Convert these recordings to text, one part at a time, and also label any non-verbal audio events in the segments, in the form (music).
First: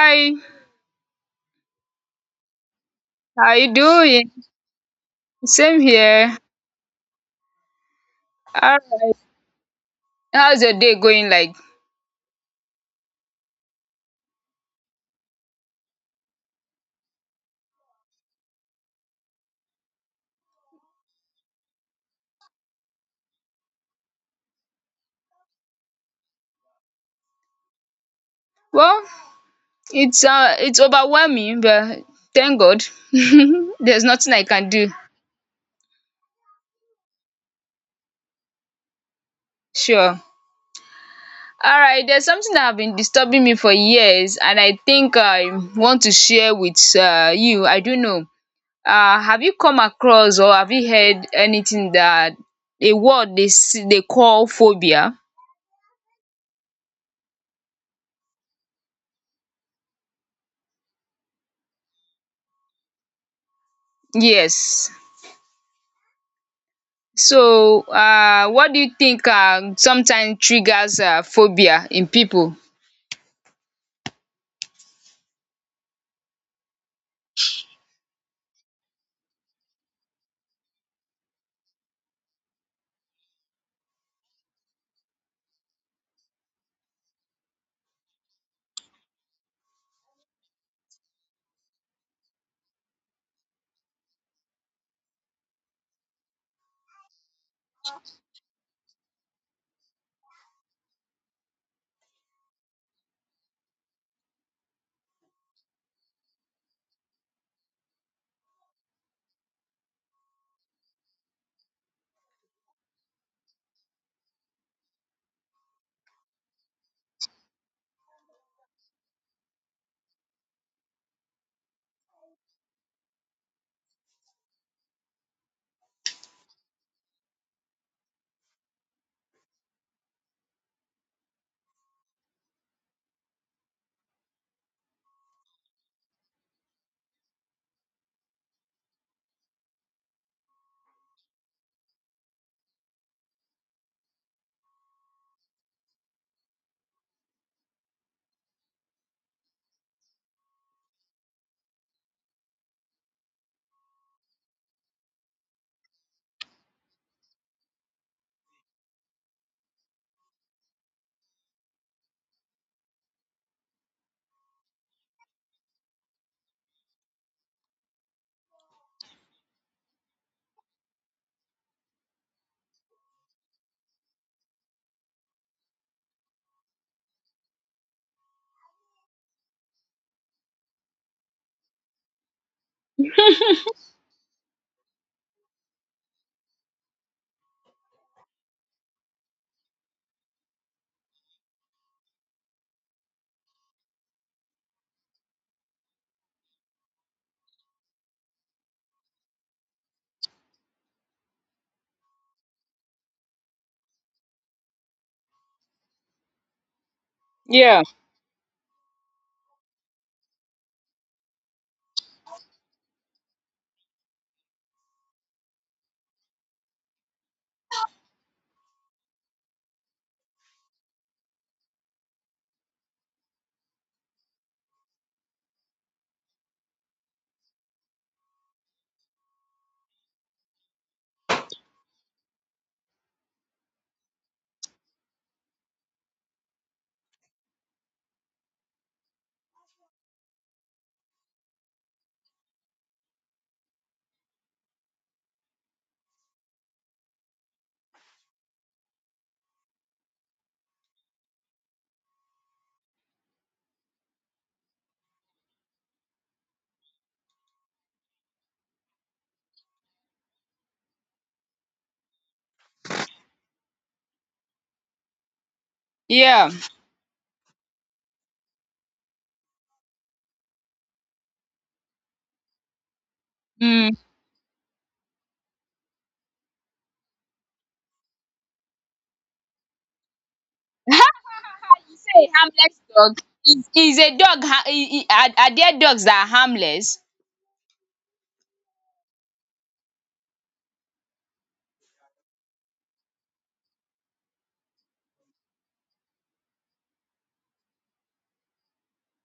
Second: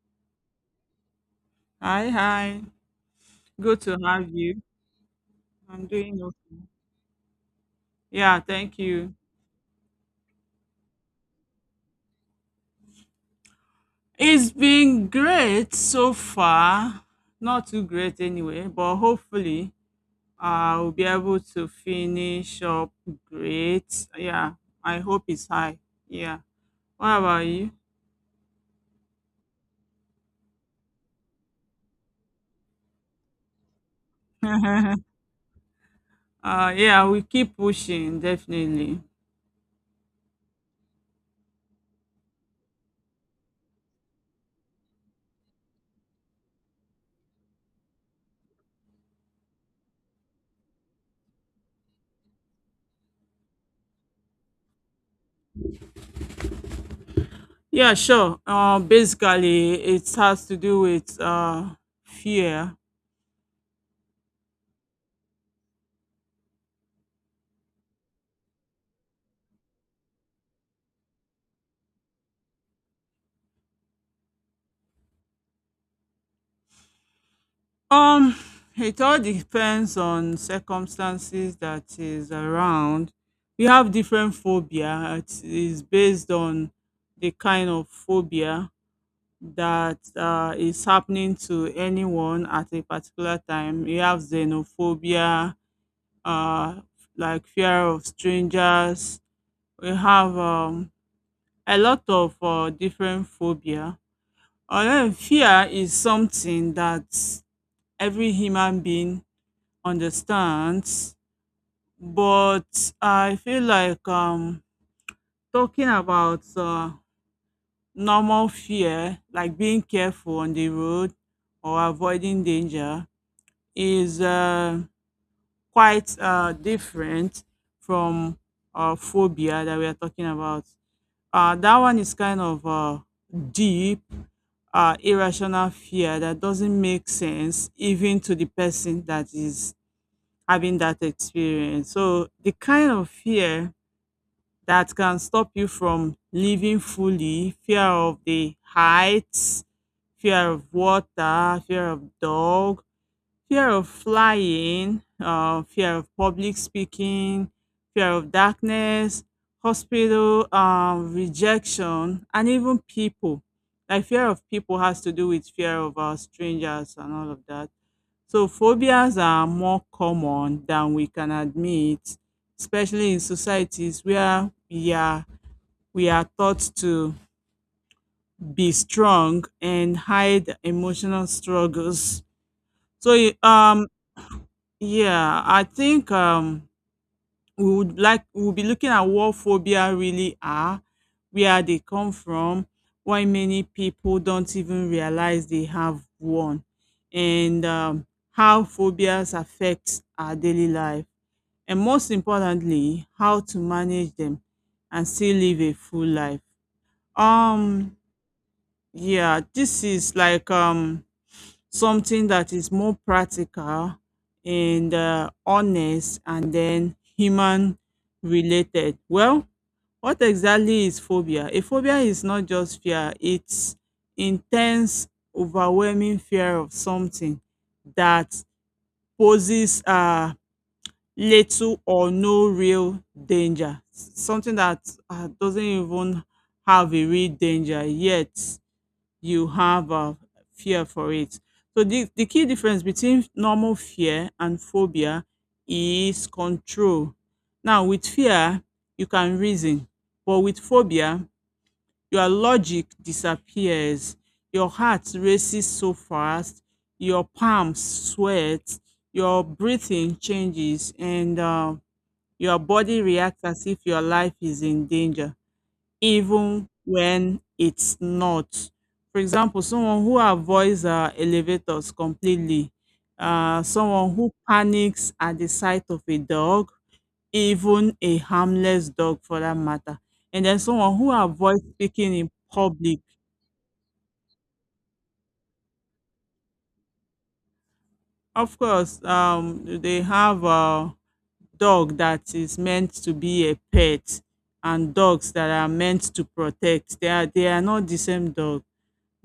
Hi, Hi, hi. how you Good to have doing? you. Same I'm doing here. okay. Yeah, thank Alright, you. how's your day going like? It's been great so far. Not too great anyway, but hopefully I'll be able to finish up great. Yeah, I hope it's high. Yeah. What about you? Well, it's overwhelming, but thank God (laughs) there's nothing I can do. (laughs) Yeah, we keep pushing, definitely. Sure. Alright, there's something that have been disturbing me for years and I think I want to share with you. I don't know. Have you come across or have you heard anything that a word they call phobia? Yeah, sure. Basically, it has to do with fear. Yes. So what do you think sometimes triggers phobia in people? Um, it all depends on circumstances that is around. We have different phobia. It is based on the kind of phobia that is happening to anyone at a particular time. You have xenophobia, uh, like fear of strangers. We have a lot of different phobia. Although fear is something that every human being understands, but I feel like talking about normal fear, like being careful on the road or avoiding danger, is quite different from phobia that we are talking about. That one is kind of deep, irrational fear that doesn't make sense even to the person that is having that experience. So the kind of fear that can stop you from living fully: fear of the heights, fear of water, fear of dog, fear of flying, fear of public speaking, fear of darkness, hospital rejection, and even people. Like fear of people has to do with fear of strangers and all of that. So phobias are more common than we can admit, especially in societies where we are taught to be strong and hide emotional struggles. So yeah, I think we would like we'll be looking at what phobia really are, where they come from, why many people don't even realize they have one, and how phobias affect our daily life, and most importantly, how to manage them and still live a full life. Yeah. Um, yeah, this is like something that is more practical and honest and then human related. Well, what exactly is phobia? A phobia is not just fear, it's intense, overwhelming fear of something that poses little or no real danger. Something that doesn't even have a real danger, yet you have a fear for it. So, the key difference between normal fear and phobia is control. Now, with fear, you can reason, but with phobia, your logic disappears, your heart races so fast, your palms sweat, your breathing changes, and your body reacts as if your life is in danger, Yeah. even when it's not. For example, someone who avoids elevators completely, Mm. someone who panics at the sight of a dog, even a harmless dog for that matter, and then someone who avoids (laughs) You speaking say in harmless public. dog? Is a dog ha I- are there dogs that are harmless? Of course, they have dog that is meant to be a pet and dogs that are meant to protect. They are not the same dog,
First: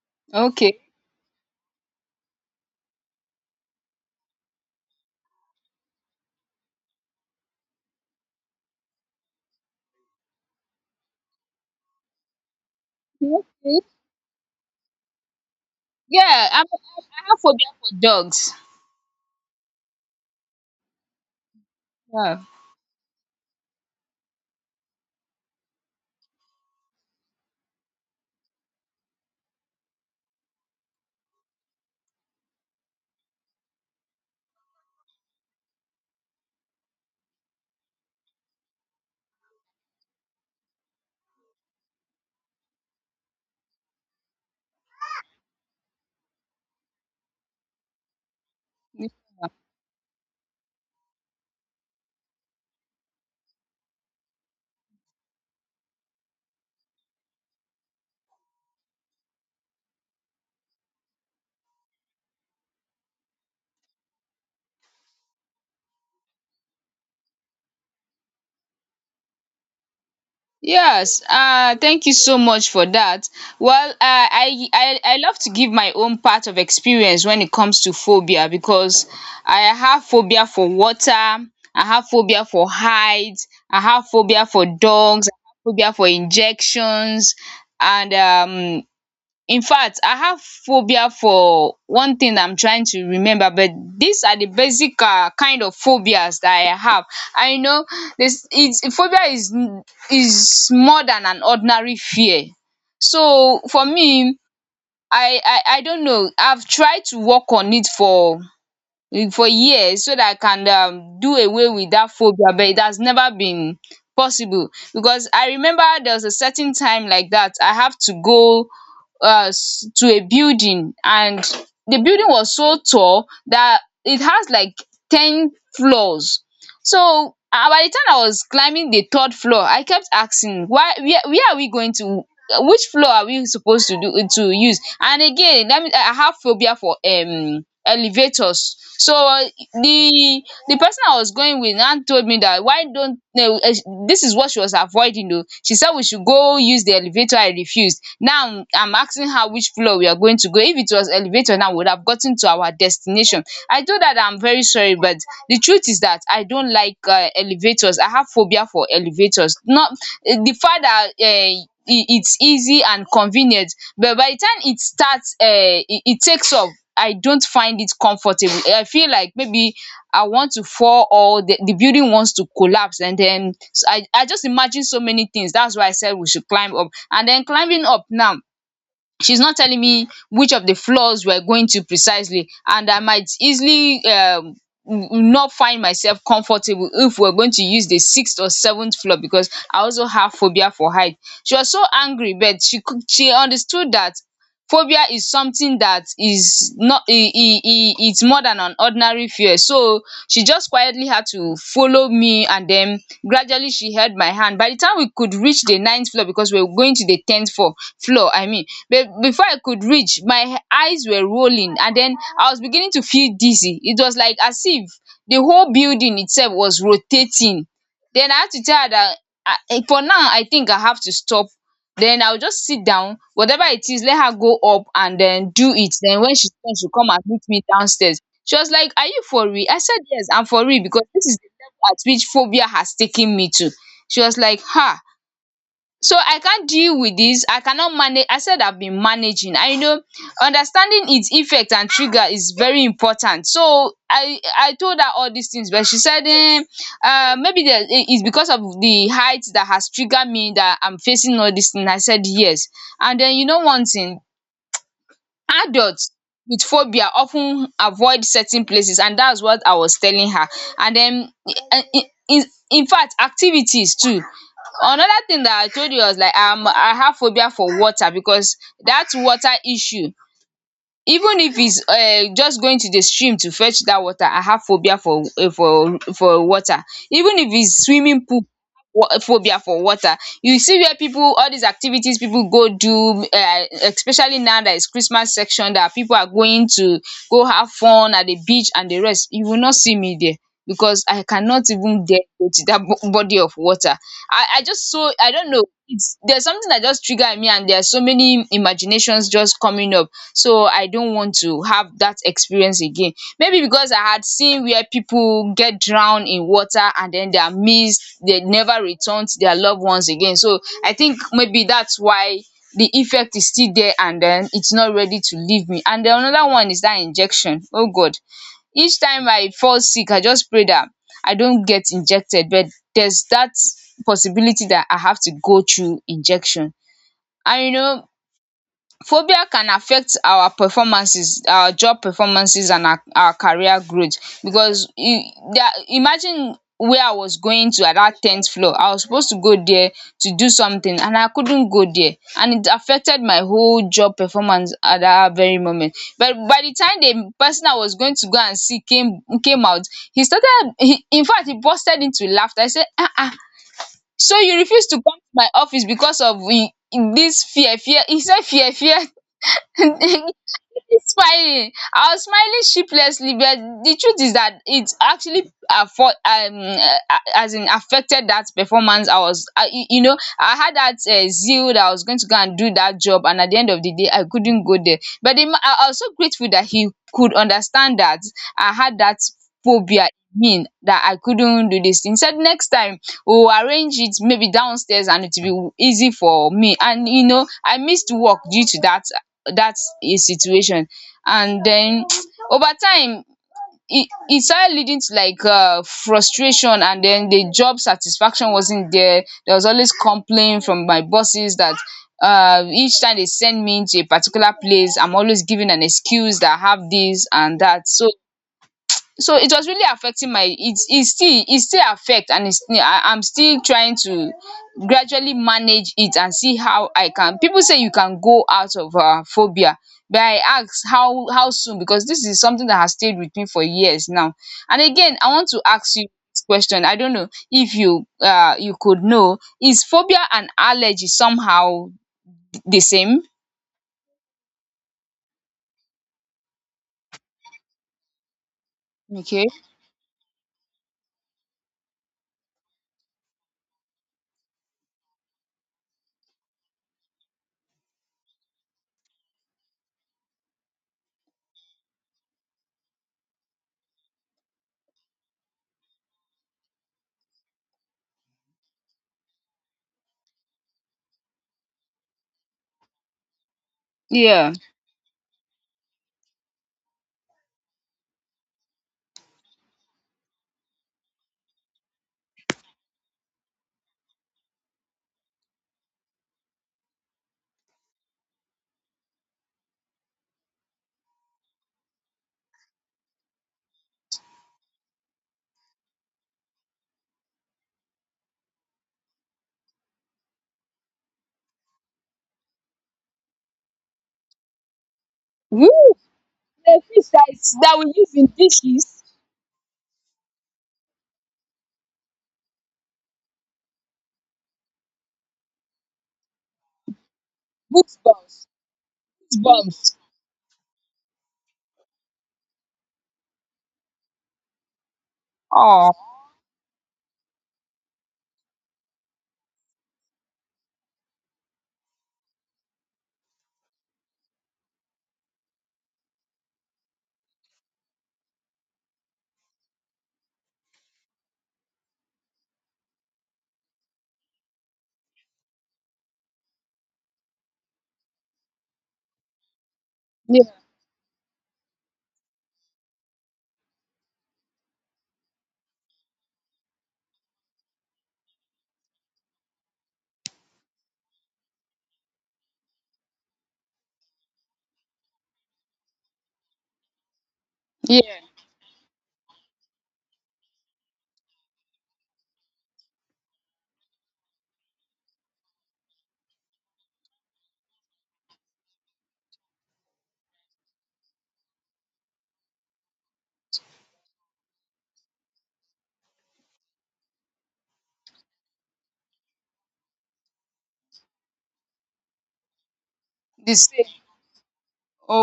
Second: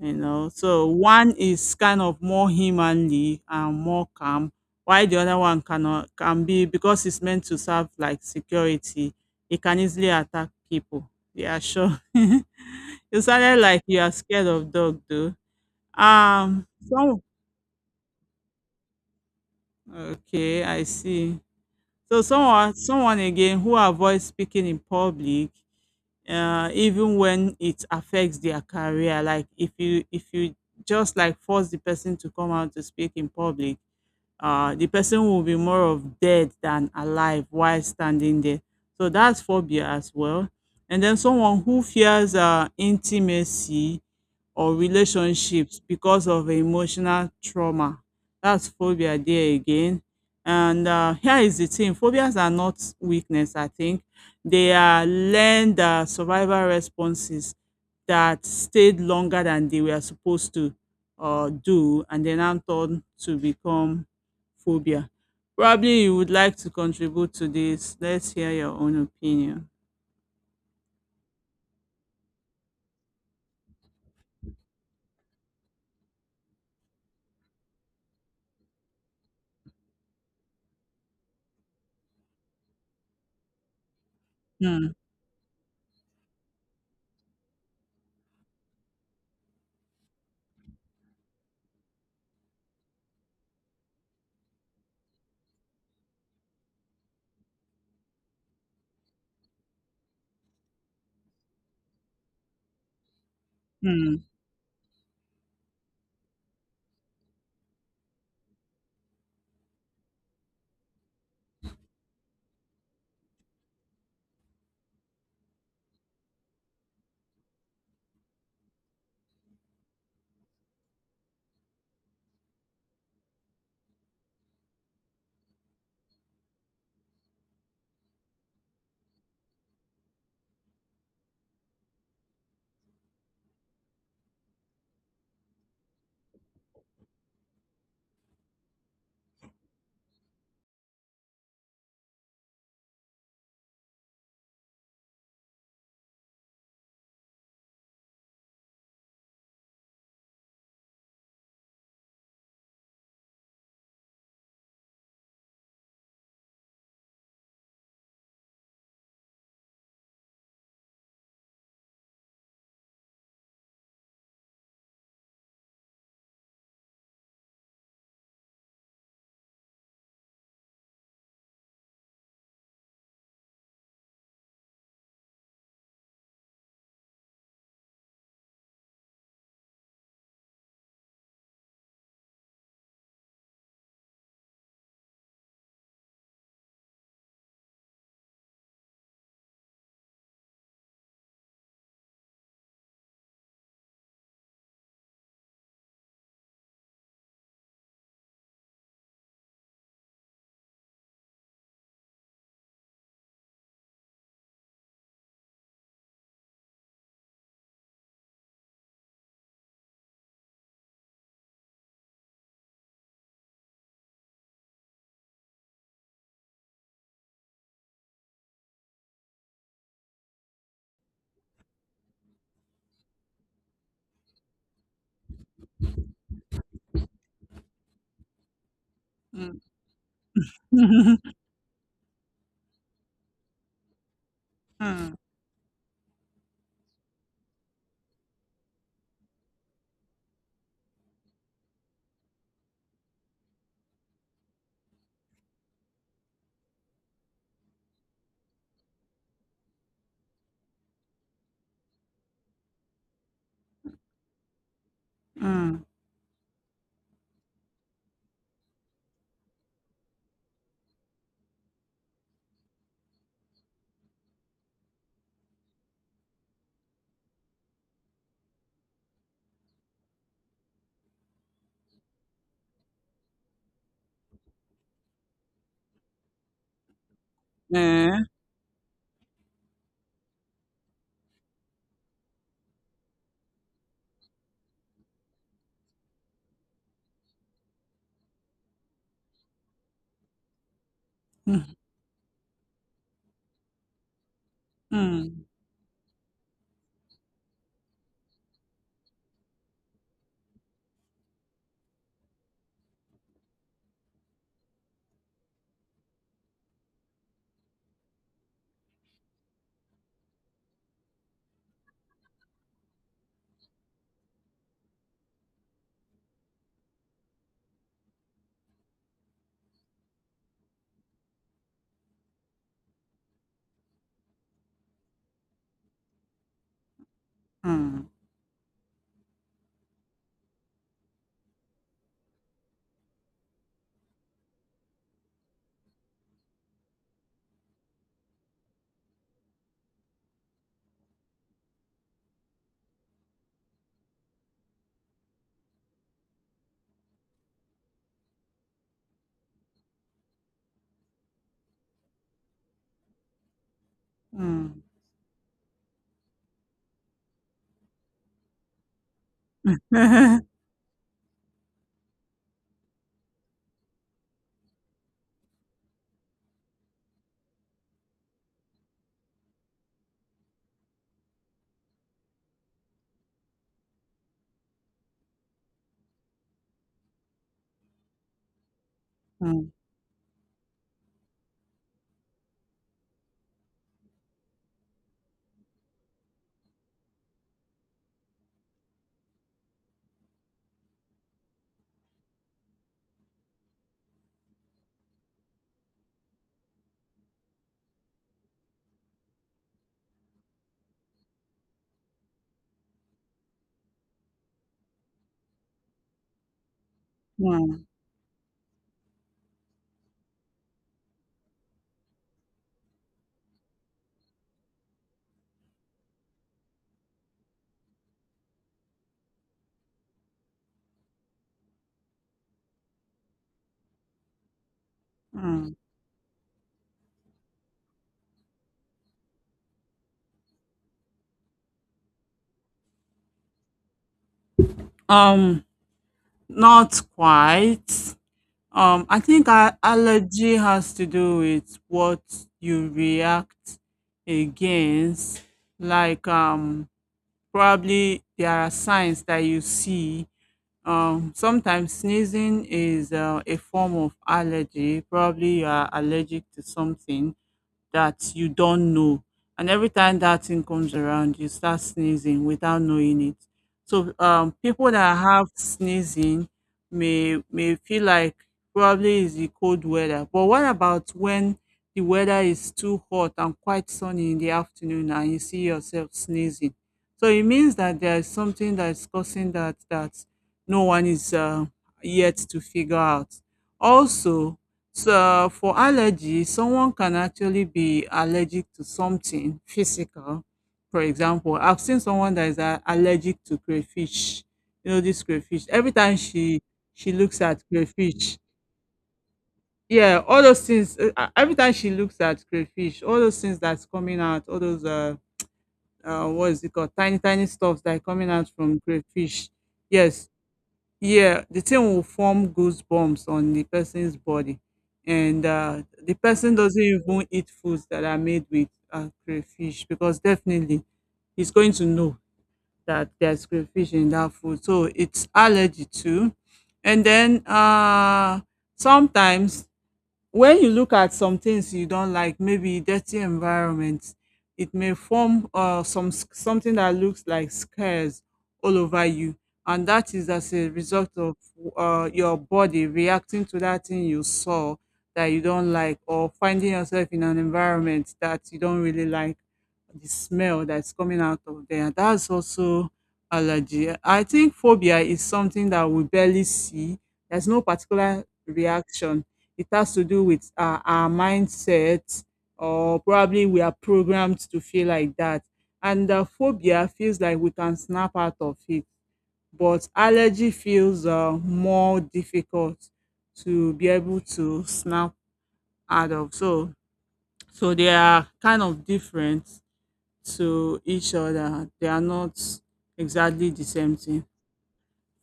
you know. Okay. So one is kind of more humanly and more calm, while the other one cannot can be because it's meant to serve like security. It can easily attack people. Yeah, sure. (laughs) You sounded Okay. like you are scared of dog though. Yeah, So I have phobia for dogs. okay, I see. So Yeah. someone again who avoids speaking in public, even when it affects their career, like if you just like force the person to come out to speak in public, the person will be more of dead than alive while standing there. So that's phobia as well. And then someone who fears intimacy or relationships because of emotional trauma. That's phobia there again. And here is the thing: phobias are not weakness, I think. They are learned survival responses that stayed longer than they were supposed to do, and then now turned to become phobia. Probably you would like to contribute to this. Let's hear your own opinion. Yes, thank you so much for that. Well, I love to give my own part of experience when it comes to phobia because I have phobia for water, I have phobia for heights, I have phobia for Hmm. dogs, I have phobia for injections, and in fact, I have phobia for one thing I'm trying to remember, but these are the basic kind of phobias that I have. I know this it's phobia is more than an ordinary fear. So for Hmm. me, I don't know, I've tried to work on it for years so that I can do away with that phobia, but it has never been possible because I remember there was a certain time like that I have to go to a building, and the building was so tall that it has like 10 floors. So ah, by the time I was climbing the third floor, I kept asking, why, where are we going to, which floor are we supposed to do to use? And again, let me, I have phobia for elevators. So the the person I was going with now told me that why don't, no? This is what she was avoiding. Though she said we should go use the elevator, I refused. Now I'm asking her which floor we are going to go. If it was elevator now, we would have gotten to our destination. I know that I'm very sorry, but the truth is that I don't like elevators. I have phobia for elevators. Not the fact that it's easy and convenient, but by the time it starts it takes off, I don't find it comfortable. I feel like maybe I want to fall, or the building wants to collapse, and then I just imagine so many things. That's why I said we should climb up. And then climbing up now, she's not telling me which of the floors we're going to precisely, and I might easily not find myself comfortable if we're going to use the sixth or seventh floor, because I also have phobia for height. She was so angry, but she understood that phobia is something that is not e e e it's more than an ordinary fear. So she just quietly had to follow me, and then gradually she held my hand. By the time we could reach the ninth floor, because we were going to the tenth floor, I mean, but before I could reach, my eyes were rolling, and then I was beginning to feel dizzy. It was like as if the whole building itself was rotating. Then I had to tell her that I for now I think I have to stop. Then I'll just sit down. Whatever it is, let her go up and then do it. Then when she's done, she'll come and meet me downstairs. She was like, "Are you for Hmm. real?" I said, "Yes, I'm for real, because this (laughs) is the level at which phobia has taken me to." She was like, "Ha, Hmm. so I can't deal with this, I cannot manage." I said, "I've been managing." I know understanding its effect and trigger is very important, so I told her all these things. But she said, maybe it's because of the height that has triggered me that I'm facing all these things. I said yes. And then, you know, one thing: Hmm. adults with phobia often avoid certain places, and that's what I was telling her. And then, in in in fact, activities too. Another thing that I told you was like, I have phobia for water, because that water issue, even if it's just going to the stream to fetch that water, I have phobia for for water, even if it's eh, swimming pool, phobia for water. You see where people, all these activities people go do, especially now that it's Christmas section, that people are going to go have fun at the beach and the rest, you will not see me there, because I cannot Hmm. even get to that body of water. I just, so I Hmm. don't know, it's there's something that just triggered me, and there are so many imaginations just coming up, so I don't want to have that experience again. Maybe because I had seen where people get drowned in water, and then they are missed, they never return to their loved ones again. So I think maybe that's why the effect is still there, and then it's not ready to leave me. And the another one is that injection, oh God, each time I fall sick, I just pray that I don't get injected, but there's that possibility that I have to go through injection. And you know, Hmm. phobia can affect our performances, our job performances, and our career growth. Because imagine where I was going to at that tenth floor, I was supposed to go there to do something, and I couldn't go there, and it affected my whole job performance at that very moment. But by the time the person I was going to go and see came out, he started he in fact, he busted into laughter. I said, "Ah, ah! So you Hmm. refuse to come to my office because of this fear?" He said, "Fear (laughs) (laughs) it's fine." I was smiling sheeplessly, but the truth is that it actually afford as in affected that performance. I was, you know, I had that zeal that I was going to go and do that job, and at the end of the day, I couldn't go there. But the, ma- I was so grateful that he could understand that I had that Hmm. phobia mean that I couldn't do this thing. He said next time we'll arrange it maybe downstairs and it will be easy for me. And you know, I missed work due to that, that's his situation. And then (tsk) over time, it started leading to like frustration, and then the job satisfaction wasn't there. There was always complaint from my bosses that each time they send me to a particular place, I'm always giving an excuse that I have this and Hmm. that. So it was really affecting my, it still, affect. And it's, I'm still trying to gradually manage it and see how I can. People say you can go out of phobia, but I ask how soon? Because this is something that has stayed with me for years now. And again, I want to Hmm. ask you this question, I don't know if you you could know, is phobia and allergy somehow the same? Um, Not quite. I Okay. think allergy has to do with what you react against. Like, probably there are signs that you see. Sometimes sneezing is a form of allergy. Probably you are allergic to something that you don't know. And every time that thing comes around, you start sneezing without knowing it. So Yeah. People that have sneezing may feel like probably is the cold weather. But what about when the weather is too hot and quite sunny in the afternoon and you see yourself sneezing? So it means that there is something that is causing that no one is yet to figure out. Also, so for allergy, someone can actually be allergic to something physical. For example, I've seen someone that is allergic to crayfish. You know this crayfish. Every Woo! time she The fish she that, looks is, at that we use in crayfish, dishes, yeah, all those things. Every time she looks at crayfish, all those things that's coming out, all those what is it called, tiny tiny stuff that are coming goosebumps. out from crayfish. Bumps. Yes, yeah, the thing will form goosebumps on the person's body, and Oh, the person doesn't even eat foods that are made with crayfish, because definitely he's going to know that there's crayfish in that food, so it's allergy too. And then sometimes when you look at some things you don't like, maybe dirty environments, it may form something that looks like scars all over you, and that is yeah, as a result of your body reacting to that thing you saw that you don't like, or finding yourself in an environment that you don't really like, the smell that's coming out of there. That's also allergy. I think phobia is something that we barely see. There's no yeah, particular reaction. It has to do with our mindset, or probably we are programmed to feel like that. And phobia feels like we can snap out of it, but allergy feels more difficult to be able to snap out of. So, they are kind of different to each other. They are not exactly the the same. same thing.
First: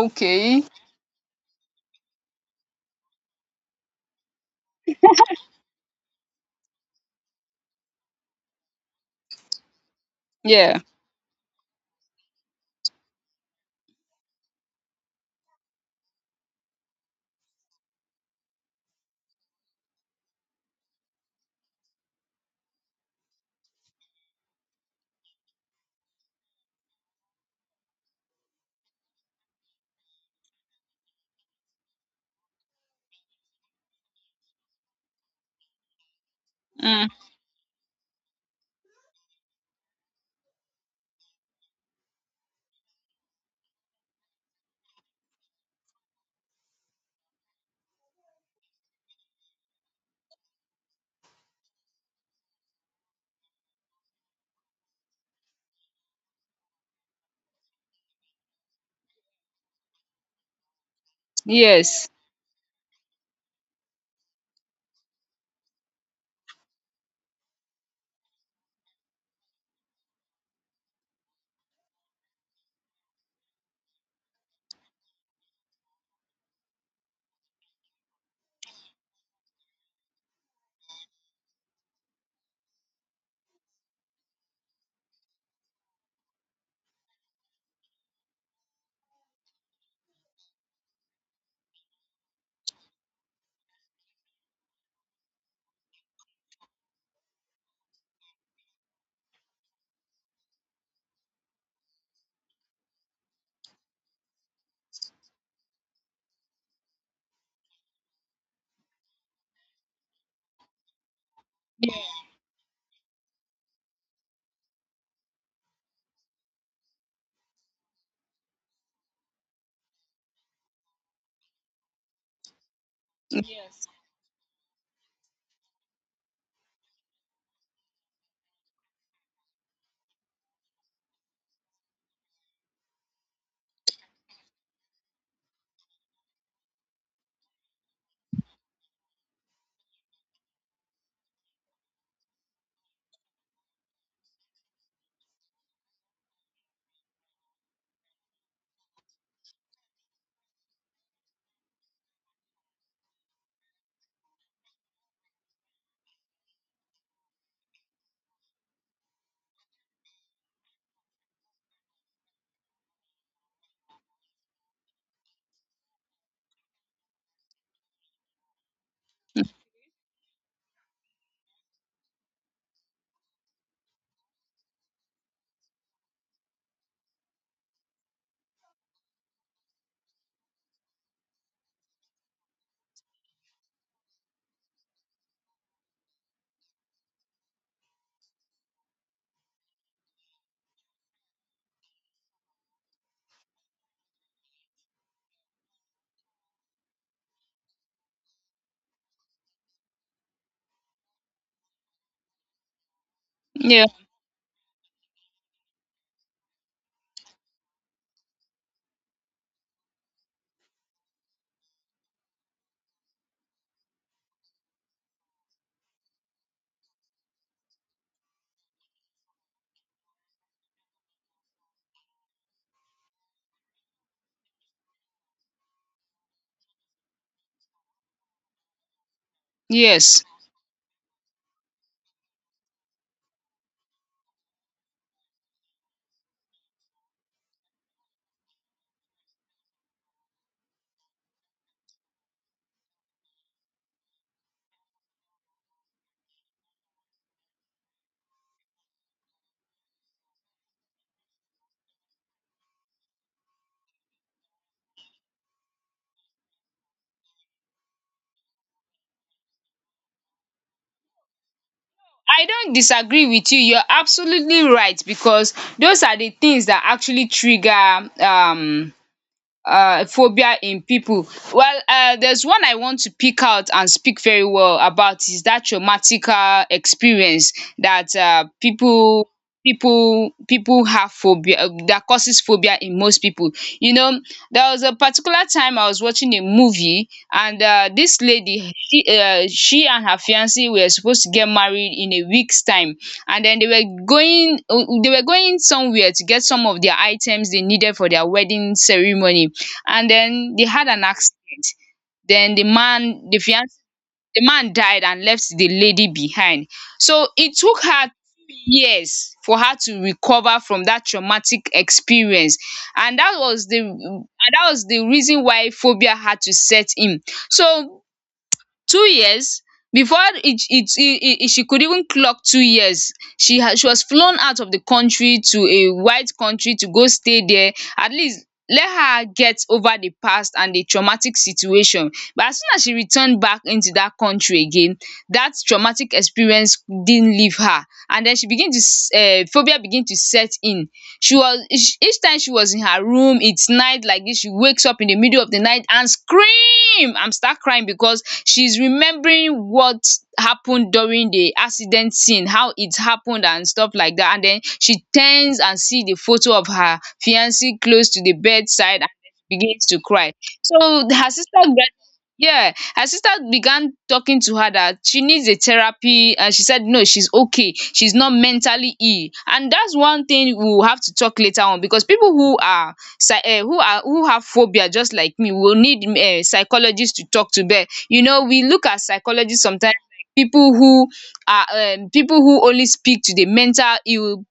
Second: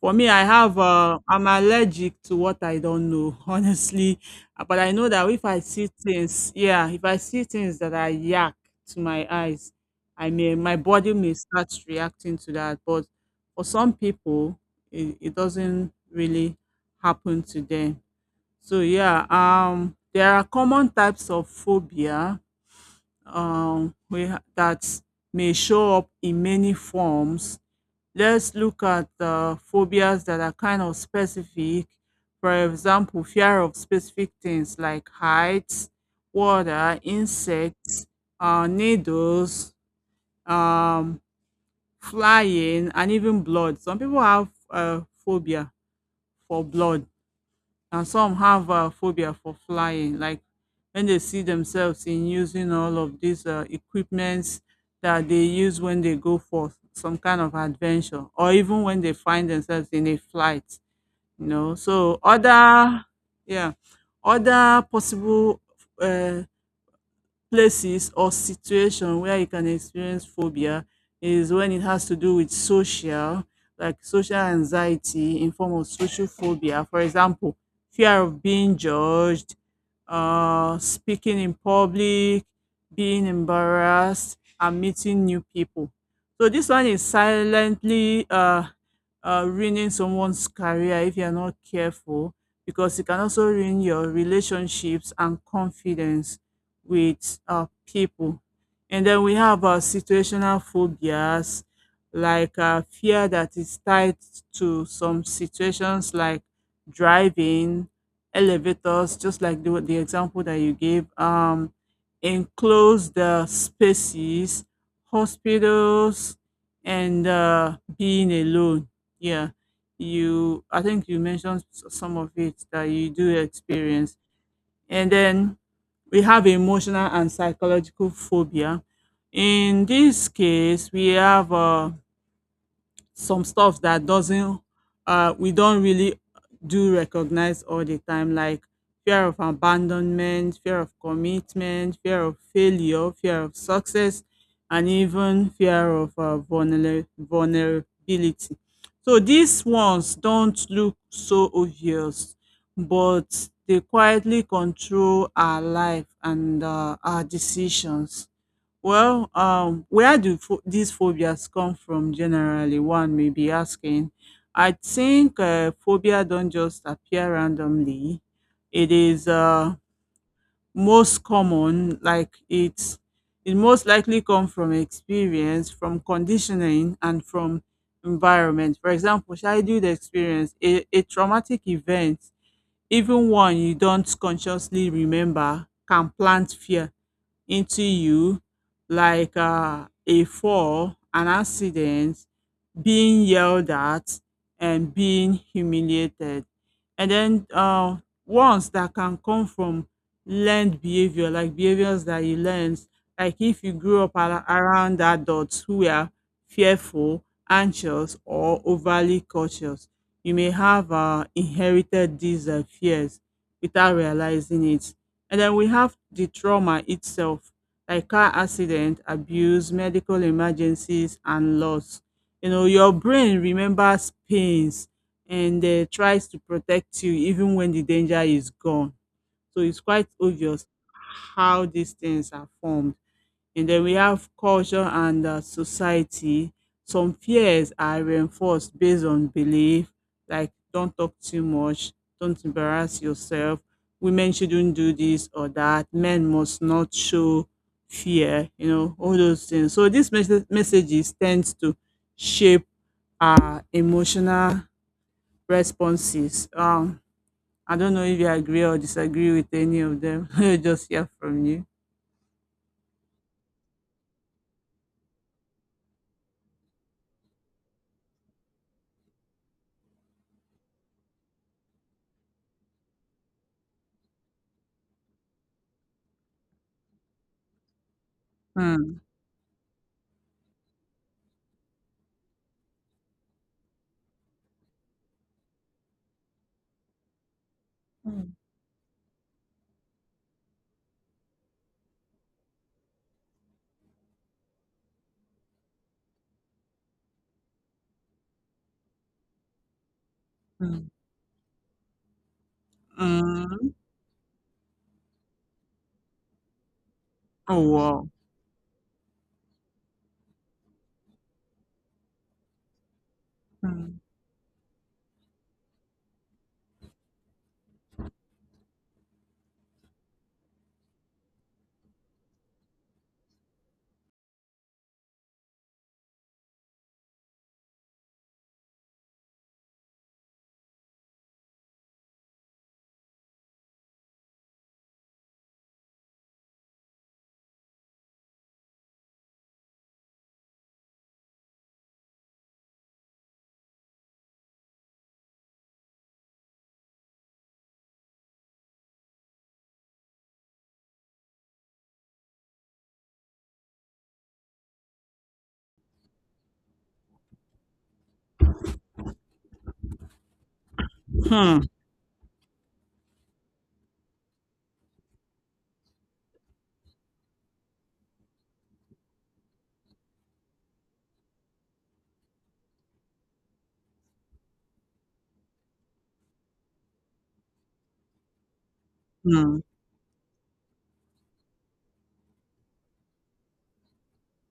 For me, I have uh, I'm allergic to what I don't know, (laughs) honestly. But I know that if I see things, yeah, if I see things that are yak to my eyes, I may my yeah, body may start reacting to that. But for some people, it doesn't really happen to them. So yeah, there are common types of phobia that may show up in many forms. Let's look at phobias that are kind of specific. For example, fear of specific things like heights, water, mm, insects, needles, um, flying, and even blood. Some people have phobia for blood, and some have phobia for flying, like when they see themselves in using all of these equipments that they use when they go for some kind of adventure, or even when they find themselves in a flight, yes, so yeah other possible uh, places or situation where you can experience phobia is when it has to do with social, like social anxiety in form of social phobia. For example, fear of being judged, speaking in public, being embarrassed, and meeting new people. So this one is silently ruining someone's career if you're not careful, because it can also ruin your relationships and confidence with people. And then we have situational phobias, like fear that is tied to some situations like driving, elevators, just like the example that you gave, yeah, enclosed spaces, hospitals, and being alone. Yeah, you. I think you mentioned some of it that you do experience, and then we have emotional and psychological phobia. In this case, we have some stuff that doesn't we don't really do recognize all the time, like fear of abandonment, fear of commitment, fear of failure, fear of success, and even fear of vulnerability. So these ones don't look so obvious, but they quietly control our life and our decisions. Well, where do these phobias come from generally? One may be asking. I think phobia don't just appear randomly. It is most common, like it most likely come from experience, from conditioning, and from environment. For example, childhood experience, a traumatic event, even one you don't consciously remember, can plant fear into you, like a fall, an accident, being yelled at, and being humiliated. And then ones that can come from learned behavior, like behaviors that you learned, like if you yeah, grew up around adults who were fearful, anxious, or overly cautious, you may have inherited these fears without realizing it. And then we have the trauma itself, like car accident, abuse, medical emergencies, and loss. You know, your brain remembers pains and tries to protect you even when the danger is gone. So it's quite yes. obvious how these things are formed. And then we have culture and society. Some fears are reinforced based on belief, like don't talk too much, don't embarrass yourself, women shouldn't do this or that, men must not show fear, you know, all those things. So these messages tend to shape our emotional responses. I don't know if you agree or disagree with any of them. (laughs) Just hear from you. I don't disagree with you. You're absolutely right, because those are the things that actually trigger phobia in people. Well, there's one I want to pick out and speak very well about is that traumatic experience that Hmm. People have phobia that causes phobia in most people. You know, there was a particular time I was watching a movie, and this lady, she and her fiance were supposed to get married in a week's time, and then they were going somewhere to get some of their items they needed for their wedding ceremony, and then they had Mh, an accident. Then the man, the mh. fiance, the man died and left the lady behind. So it Oh, took wow. her years for her to recover from dat traumatic experience, and Mh. Dat was the reason why phobia had to set in. So 2 years before it, it, it, it she could even clock 2 years, she had she was flown out of the country to a white country to go stay there, at least let her get over the past and the traumatic situation. But as soon as she returned back into that country again, that traumatic experience didn't leave her, and then she began to phobia begin to set in. She was each time she was in her room, it's night like this, she wakes up in the middle of the night and screams, scream and start crying because she's remembering what happened during the accident scene, how it happened and stuff like that. And then she turns and see the photo of her fiancé close to the bedside, and then begins to cry. So her sister Hmm. get, yeah, her sister began talking to her that she needs a therapy, and she said no, she's okay. She's not mentally ill. And that's one thing we will have to talk later on, because people who are psy who are who have phobia just like me will need psychologist to talk to. But we look at psychologists Mh. sometimes like people who are people who only speak to the mental ill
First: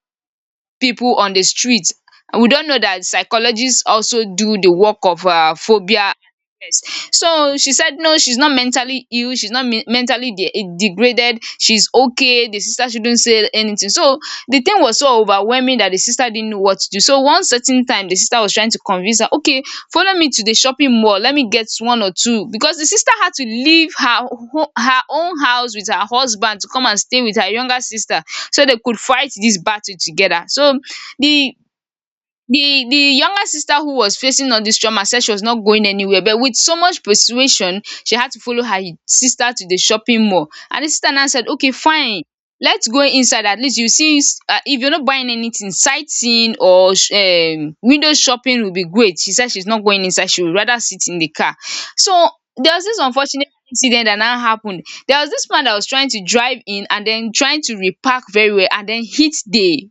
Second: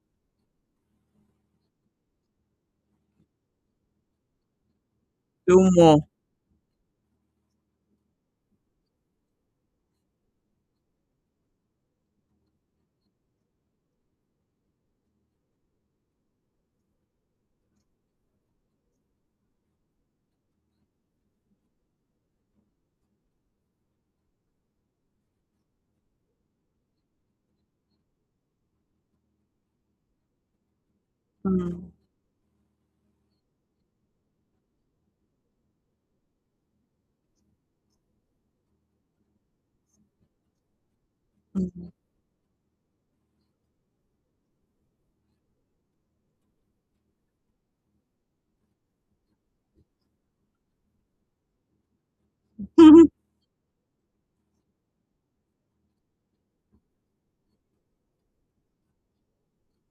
people on the street. And we don't know that psychologists also do the work of The more. phobia. So she said, no, she's not mentally ill. She's not mentally degraded. She's okay. The sister shouldn't say anything. So the thing was so overwhelming that the sister didn't know what to do. So one certain time, the sister was trying to convince her, okay, follow me to the shopping mall. Let me get one or two. Because the sister had to leave her, her own house with her husband to come and stay with her younger sister, so they could fight this battle together. So the Mh, the younger sister who was facing all this trauma said she was not going anywhere, but with so much persuasion she had to follow her sister to the shopping mall. And the sister now said, okay, mh. fine, let's go inside, at least you see, if you're not buying anything, sightseeing or window shopping will be great. She said she's not going inside, she would rather sit in the car. So there was this (laughs) unfortunate incident that now happened. There was this man that was trying to drive in and then trying to repark very well, and then hit the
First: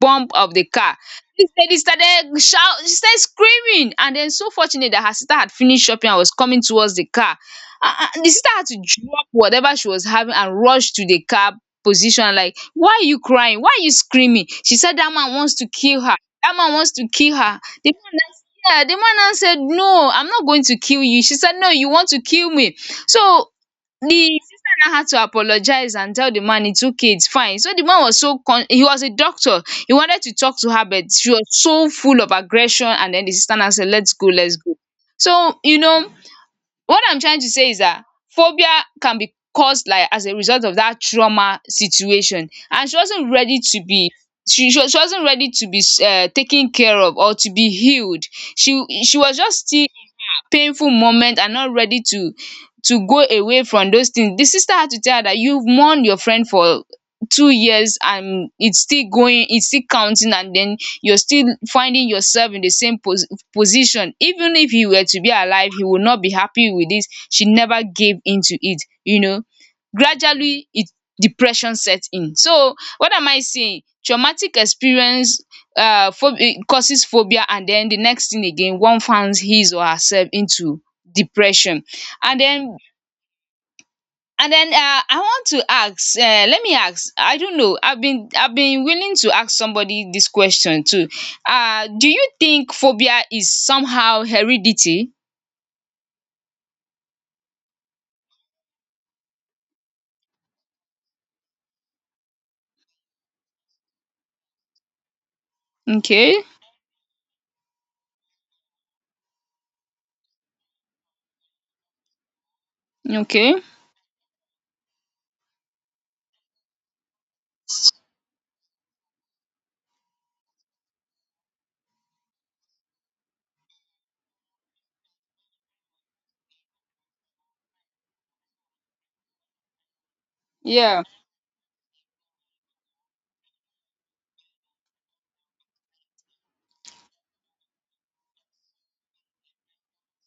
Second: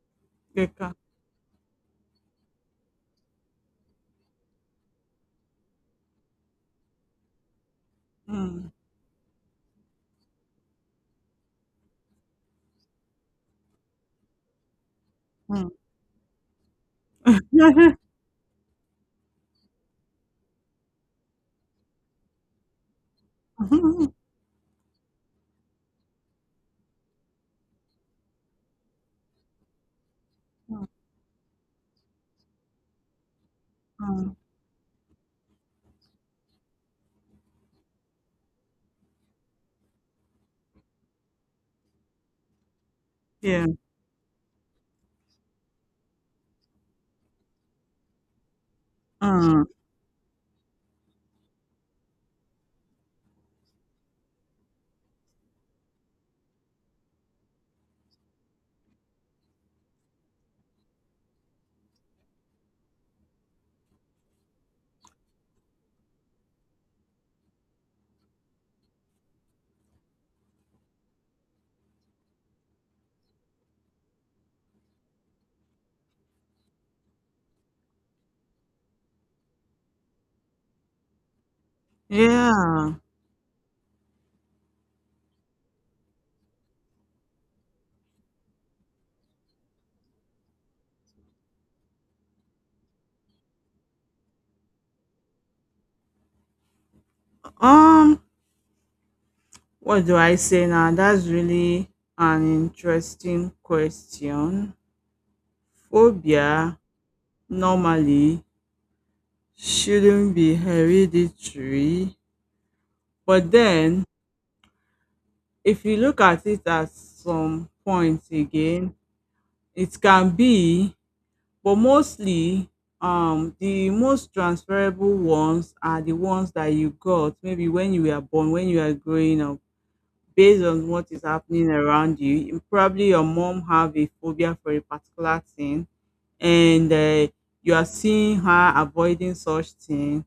bump of the Keka. car. She said, lady started shout, she started screaming. And then so fortunate that her sister had finished shopping and was coming towards the car. Ah ah, the sister had Mh, to drop whatever she was having and rush to the car position, like, why are you crying? Why are you screaming? She said that man wants to mh. kill her. That man wants to kill her. The Mhm. man now, yeah, the man now said, no, I'm not going to kill you. She said, no, you want to kill me. So (laughs) the sister now had to apologize and tell the man it's okay, it's fine. So the man was so he was a doctor, he wanted to talk to her, Mm, but she was so full of aggression. And then the sister now said, let's go, mm. let's go. So, what I'm trying to say is that phobia can be caused like as a result of that trauma situation. And she wasn't ready Yeah. to be, she wasn't ready to be taken care of or to be healed. She was Mm. just still painful moment and not ready to go away from those things. The sister had to tell her that you've mourned your friend for 2 years, and it's still going, it's still counting, and then you're still finding yourself in the same position. Even if he were to be alive, he would not be happy with this. She never gave in to it, Gradually, it depression set in. So, what am I saying? Traumatic experience um causes phobia, and then the next thing again, one finds his or herself into depression. And then Yeah. I want to ask. Let me ask. I don't know. I've been willing to ask somebody this question too. Do you think phobia is somehow heredity? Um, what do I say now? That's really an interesting question. Okay. Phobia normally shouldn't be hereditary, but Okay. then if you look at it at some point again, it can be, but mostly, the most transferable ones are the ones that you got maybe when you were born, when you are growing up, based on Yeah. what is happening around you. And probably your mom have a phobia for a particular thing, and you are seeing her avoiding such thing.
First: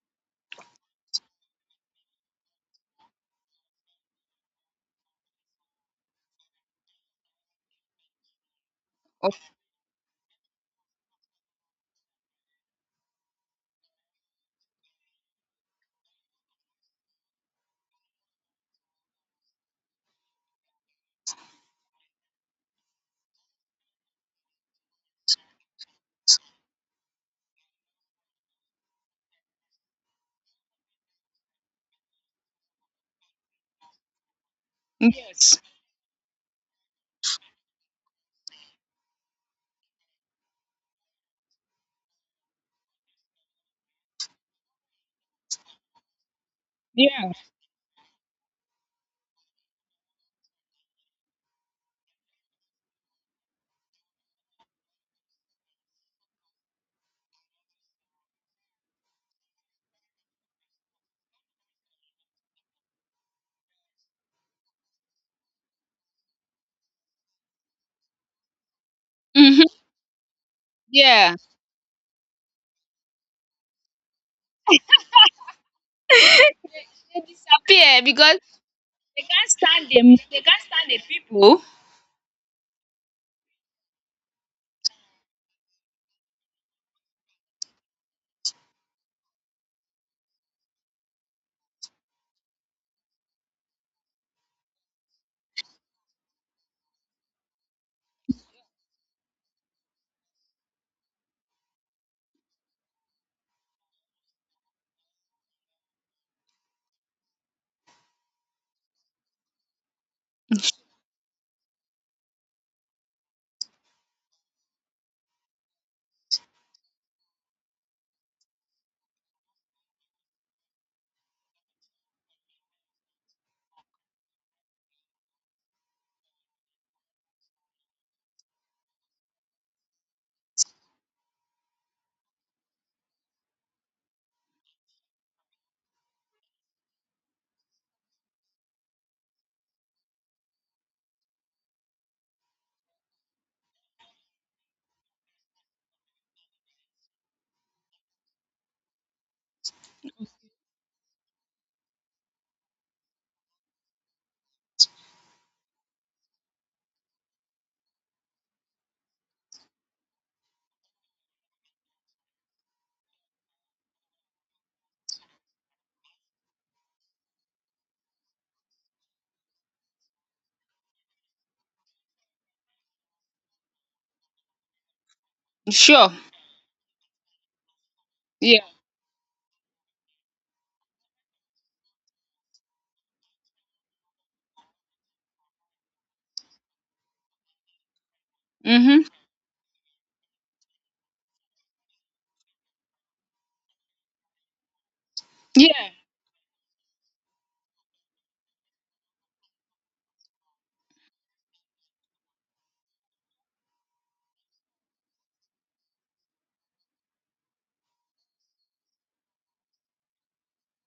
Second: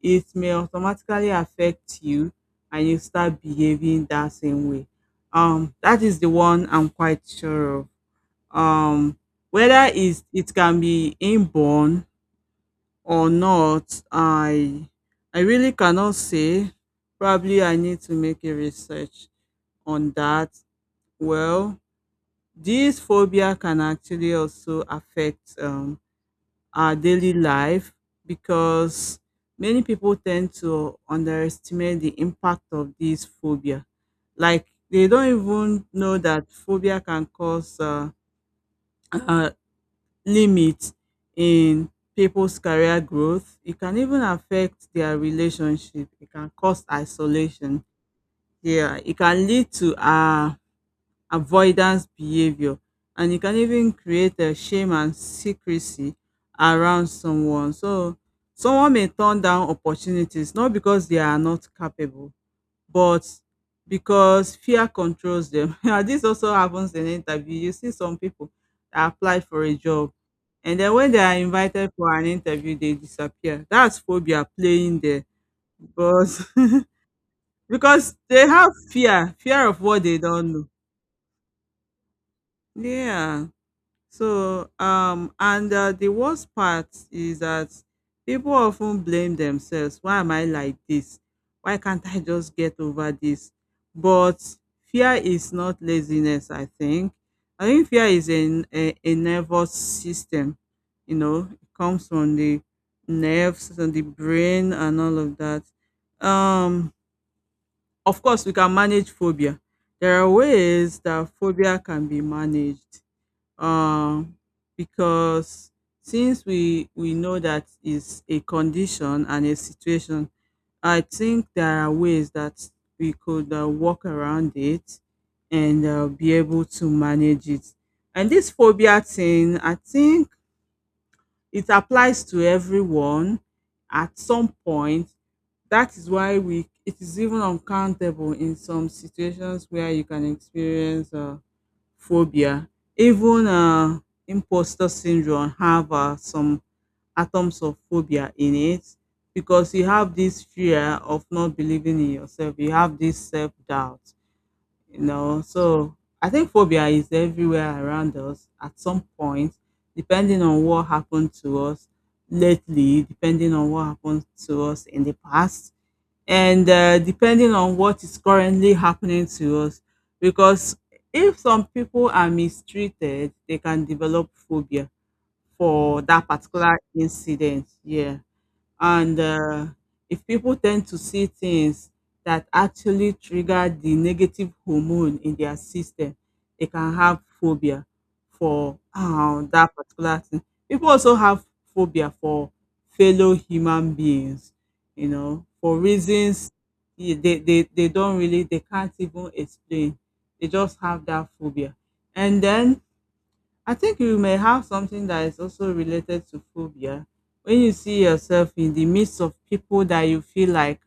It may automatically affect you, and you start behaving that same way. That is the one I'm quite sure of. Um, Of- Whether is it can be inborn or not, I really cannot say. Probably I need to make a research on that. Well, this phobia can actually also affect our daily life because many people tend to underestimate the impact of this phobia. Like they don't yes. even know that phobia can cause uh, limit in people's career growth. It can even affect their relationship. It can cause Yeah. isolation. Yeah, it can lead to avoidance behavior and it can even create a shame and secrecy around someone. So someone may turn down opportunities not because they are not capable but because fear controls them. (laughs) And this also happens in interview. You see some people that apply for a Mm-hmm. job and then when they are Yeah. invited for an interview, they disappear. That's phobia playing there. But (laughs) Appear because because they have they fear, can't fear of stand what them. they They don't can't know. stand the people. Yeah. So, and the worst part is that people often blame themselves. Why am I like this? Why can't I just get over this? But fear is not laziness, I think. I think fear is a nervous system, you know, it comes from the nerves and the brain and all of that. Um, of course, we can manage phobia. There are ways that phobia can be managed, um, because since we know that is a condition and a situation, I think there are ways that we could work around it and be able to manage it. And this phobia thing, I think it applies to everyone at some point. That is why we it is even uncountable in some situations where you can experience. Phobia, even imposter syndrome have some atoms of phobia in it because you have this fear of not believing in yourself. You have this self doubt, you know. So I think phobia is everywhere around us at some point, depending on what happened to us lately, depending on what happened to us in the past and depending on what is currently happening to us because if some people are mistreated they can develop phobia for Sure. that particular incident, yeah, Yeah. and if people tend to see things that actually trigger the negative hormone in their system they can have phobia for Mm-hmm. That particular thing. People also have phobia for fellow human beings, you know, for Yeah. reasons they don't really they can't even explain. They just have that phobia. And then I think you may have something that is also related to phobia. When you see yourself in the midst of people that you feel like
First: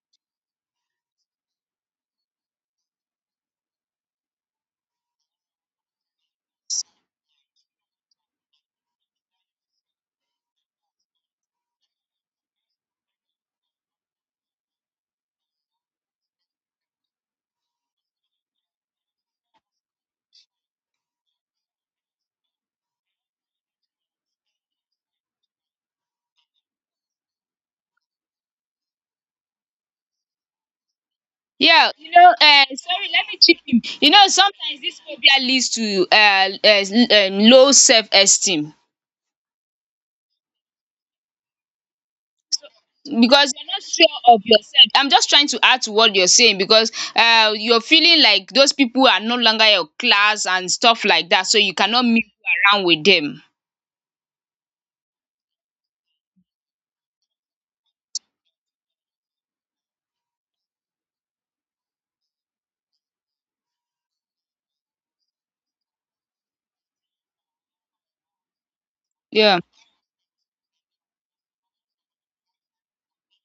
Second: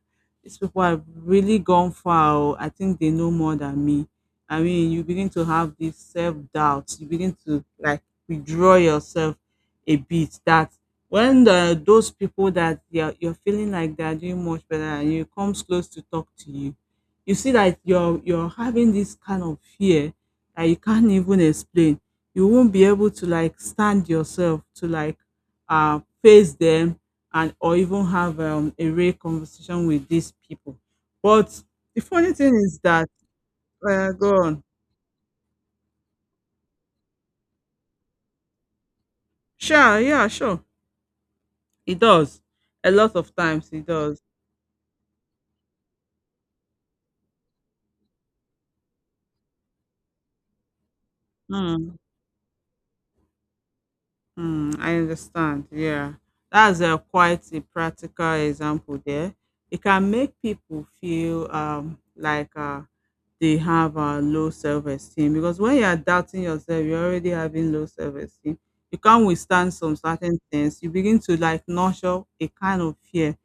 these people have really gone far, oh, I think they know more than me. I mean, you begin to have this self doubt. You begin to like withdraw yourself a bit. That when those people that you're feeling like they're doing much better and you comes close to talk to you, you see that you're having this kind of fear that you can't even explain. You won't be able to like stand yourself to like face them and or even have a real conversation with these people. But Yeah, the you know, funny thing is sorry, that let me chip in. You know, go on. sometimes this phobia leads to low self esteem. Sure, yeah, sure. It does. A lot of Because you're times not it does. sure of yourself, I'm just trying to add to what you're saying, because you're feeling like those people are no longer your class and stuff like that, so you Hmm. cannot move around with them. Mm, I understand. Yeah, that's a quite a practical example there. It can make people feel they have a low self-esteem because when you are doubting yourself, you're already having low self-esteem. You can't Yeah, withstand some certain things. You begin to like nurture a kind of fear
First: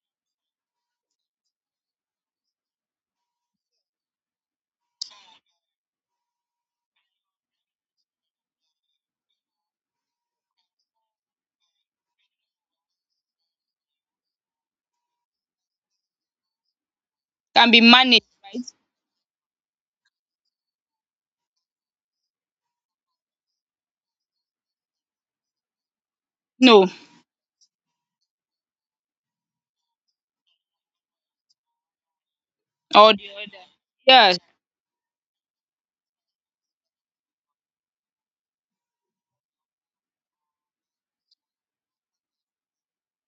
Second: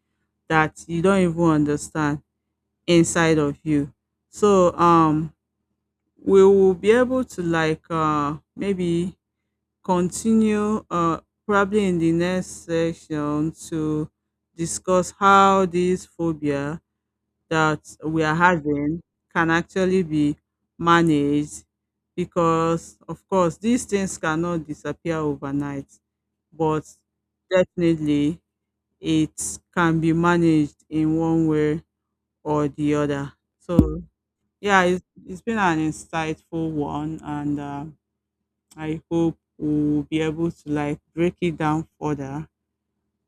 that you don't even understand inside of you. So we will be able to like maybe continue probably in the next section to discuss how this phobia can that be we managed, are right. having can actually be managed, because of course these things cannot disappear overnight but No, definitely it can be managed in one way or the or the other. other. So Yeah. yeah, it's been an insightful one and I hope we'll be able to like break it down further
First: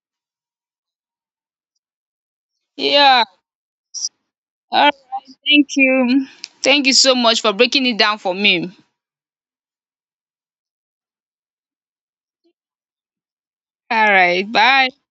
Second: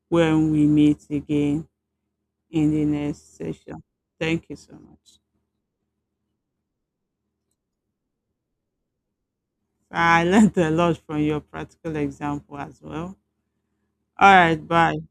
when we meet again in the Yeah, next session. Thank you so all right, much. thank you, thank you so much for breaking it down for me. I (laughs) learned a lot from your practical example as well. All All right, right, bye. bye.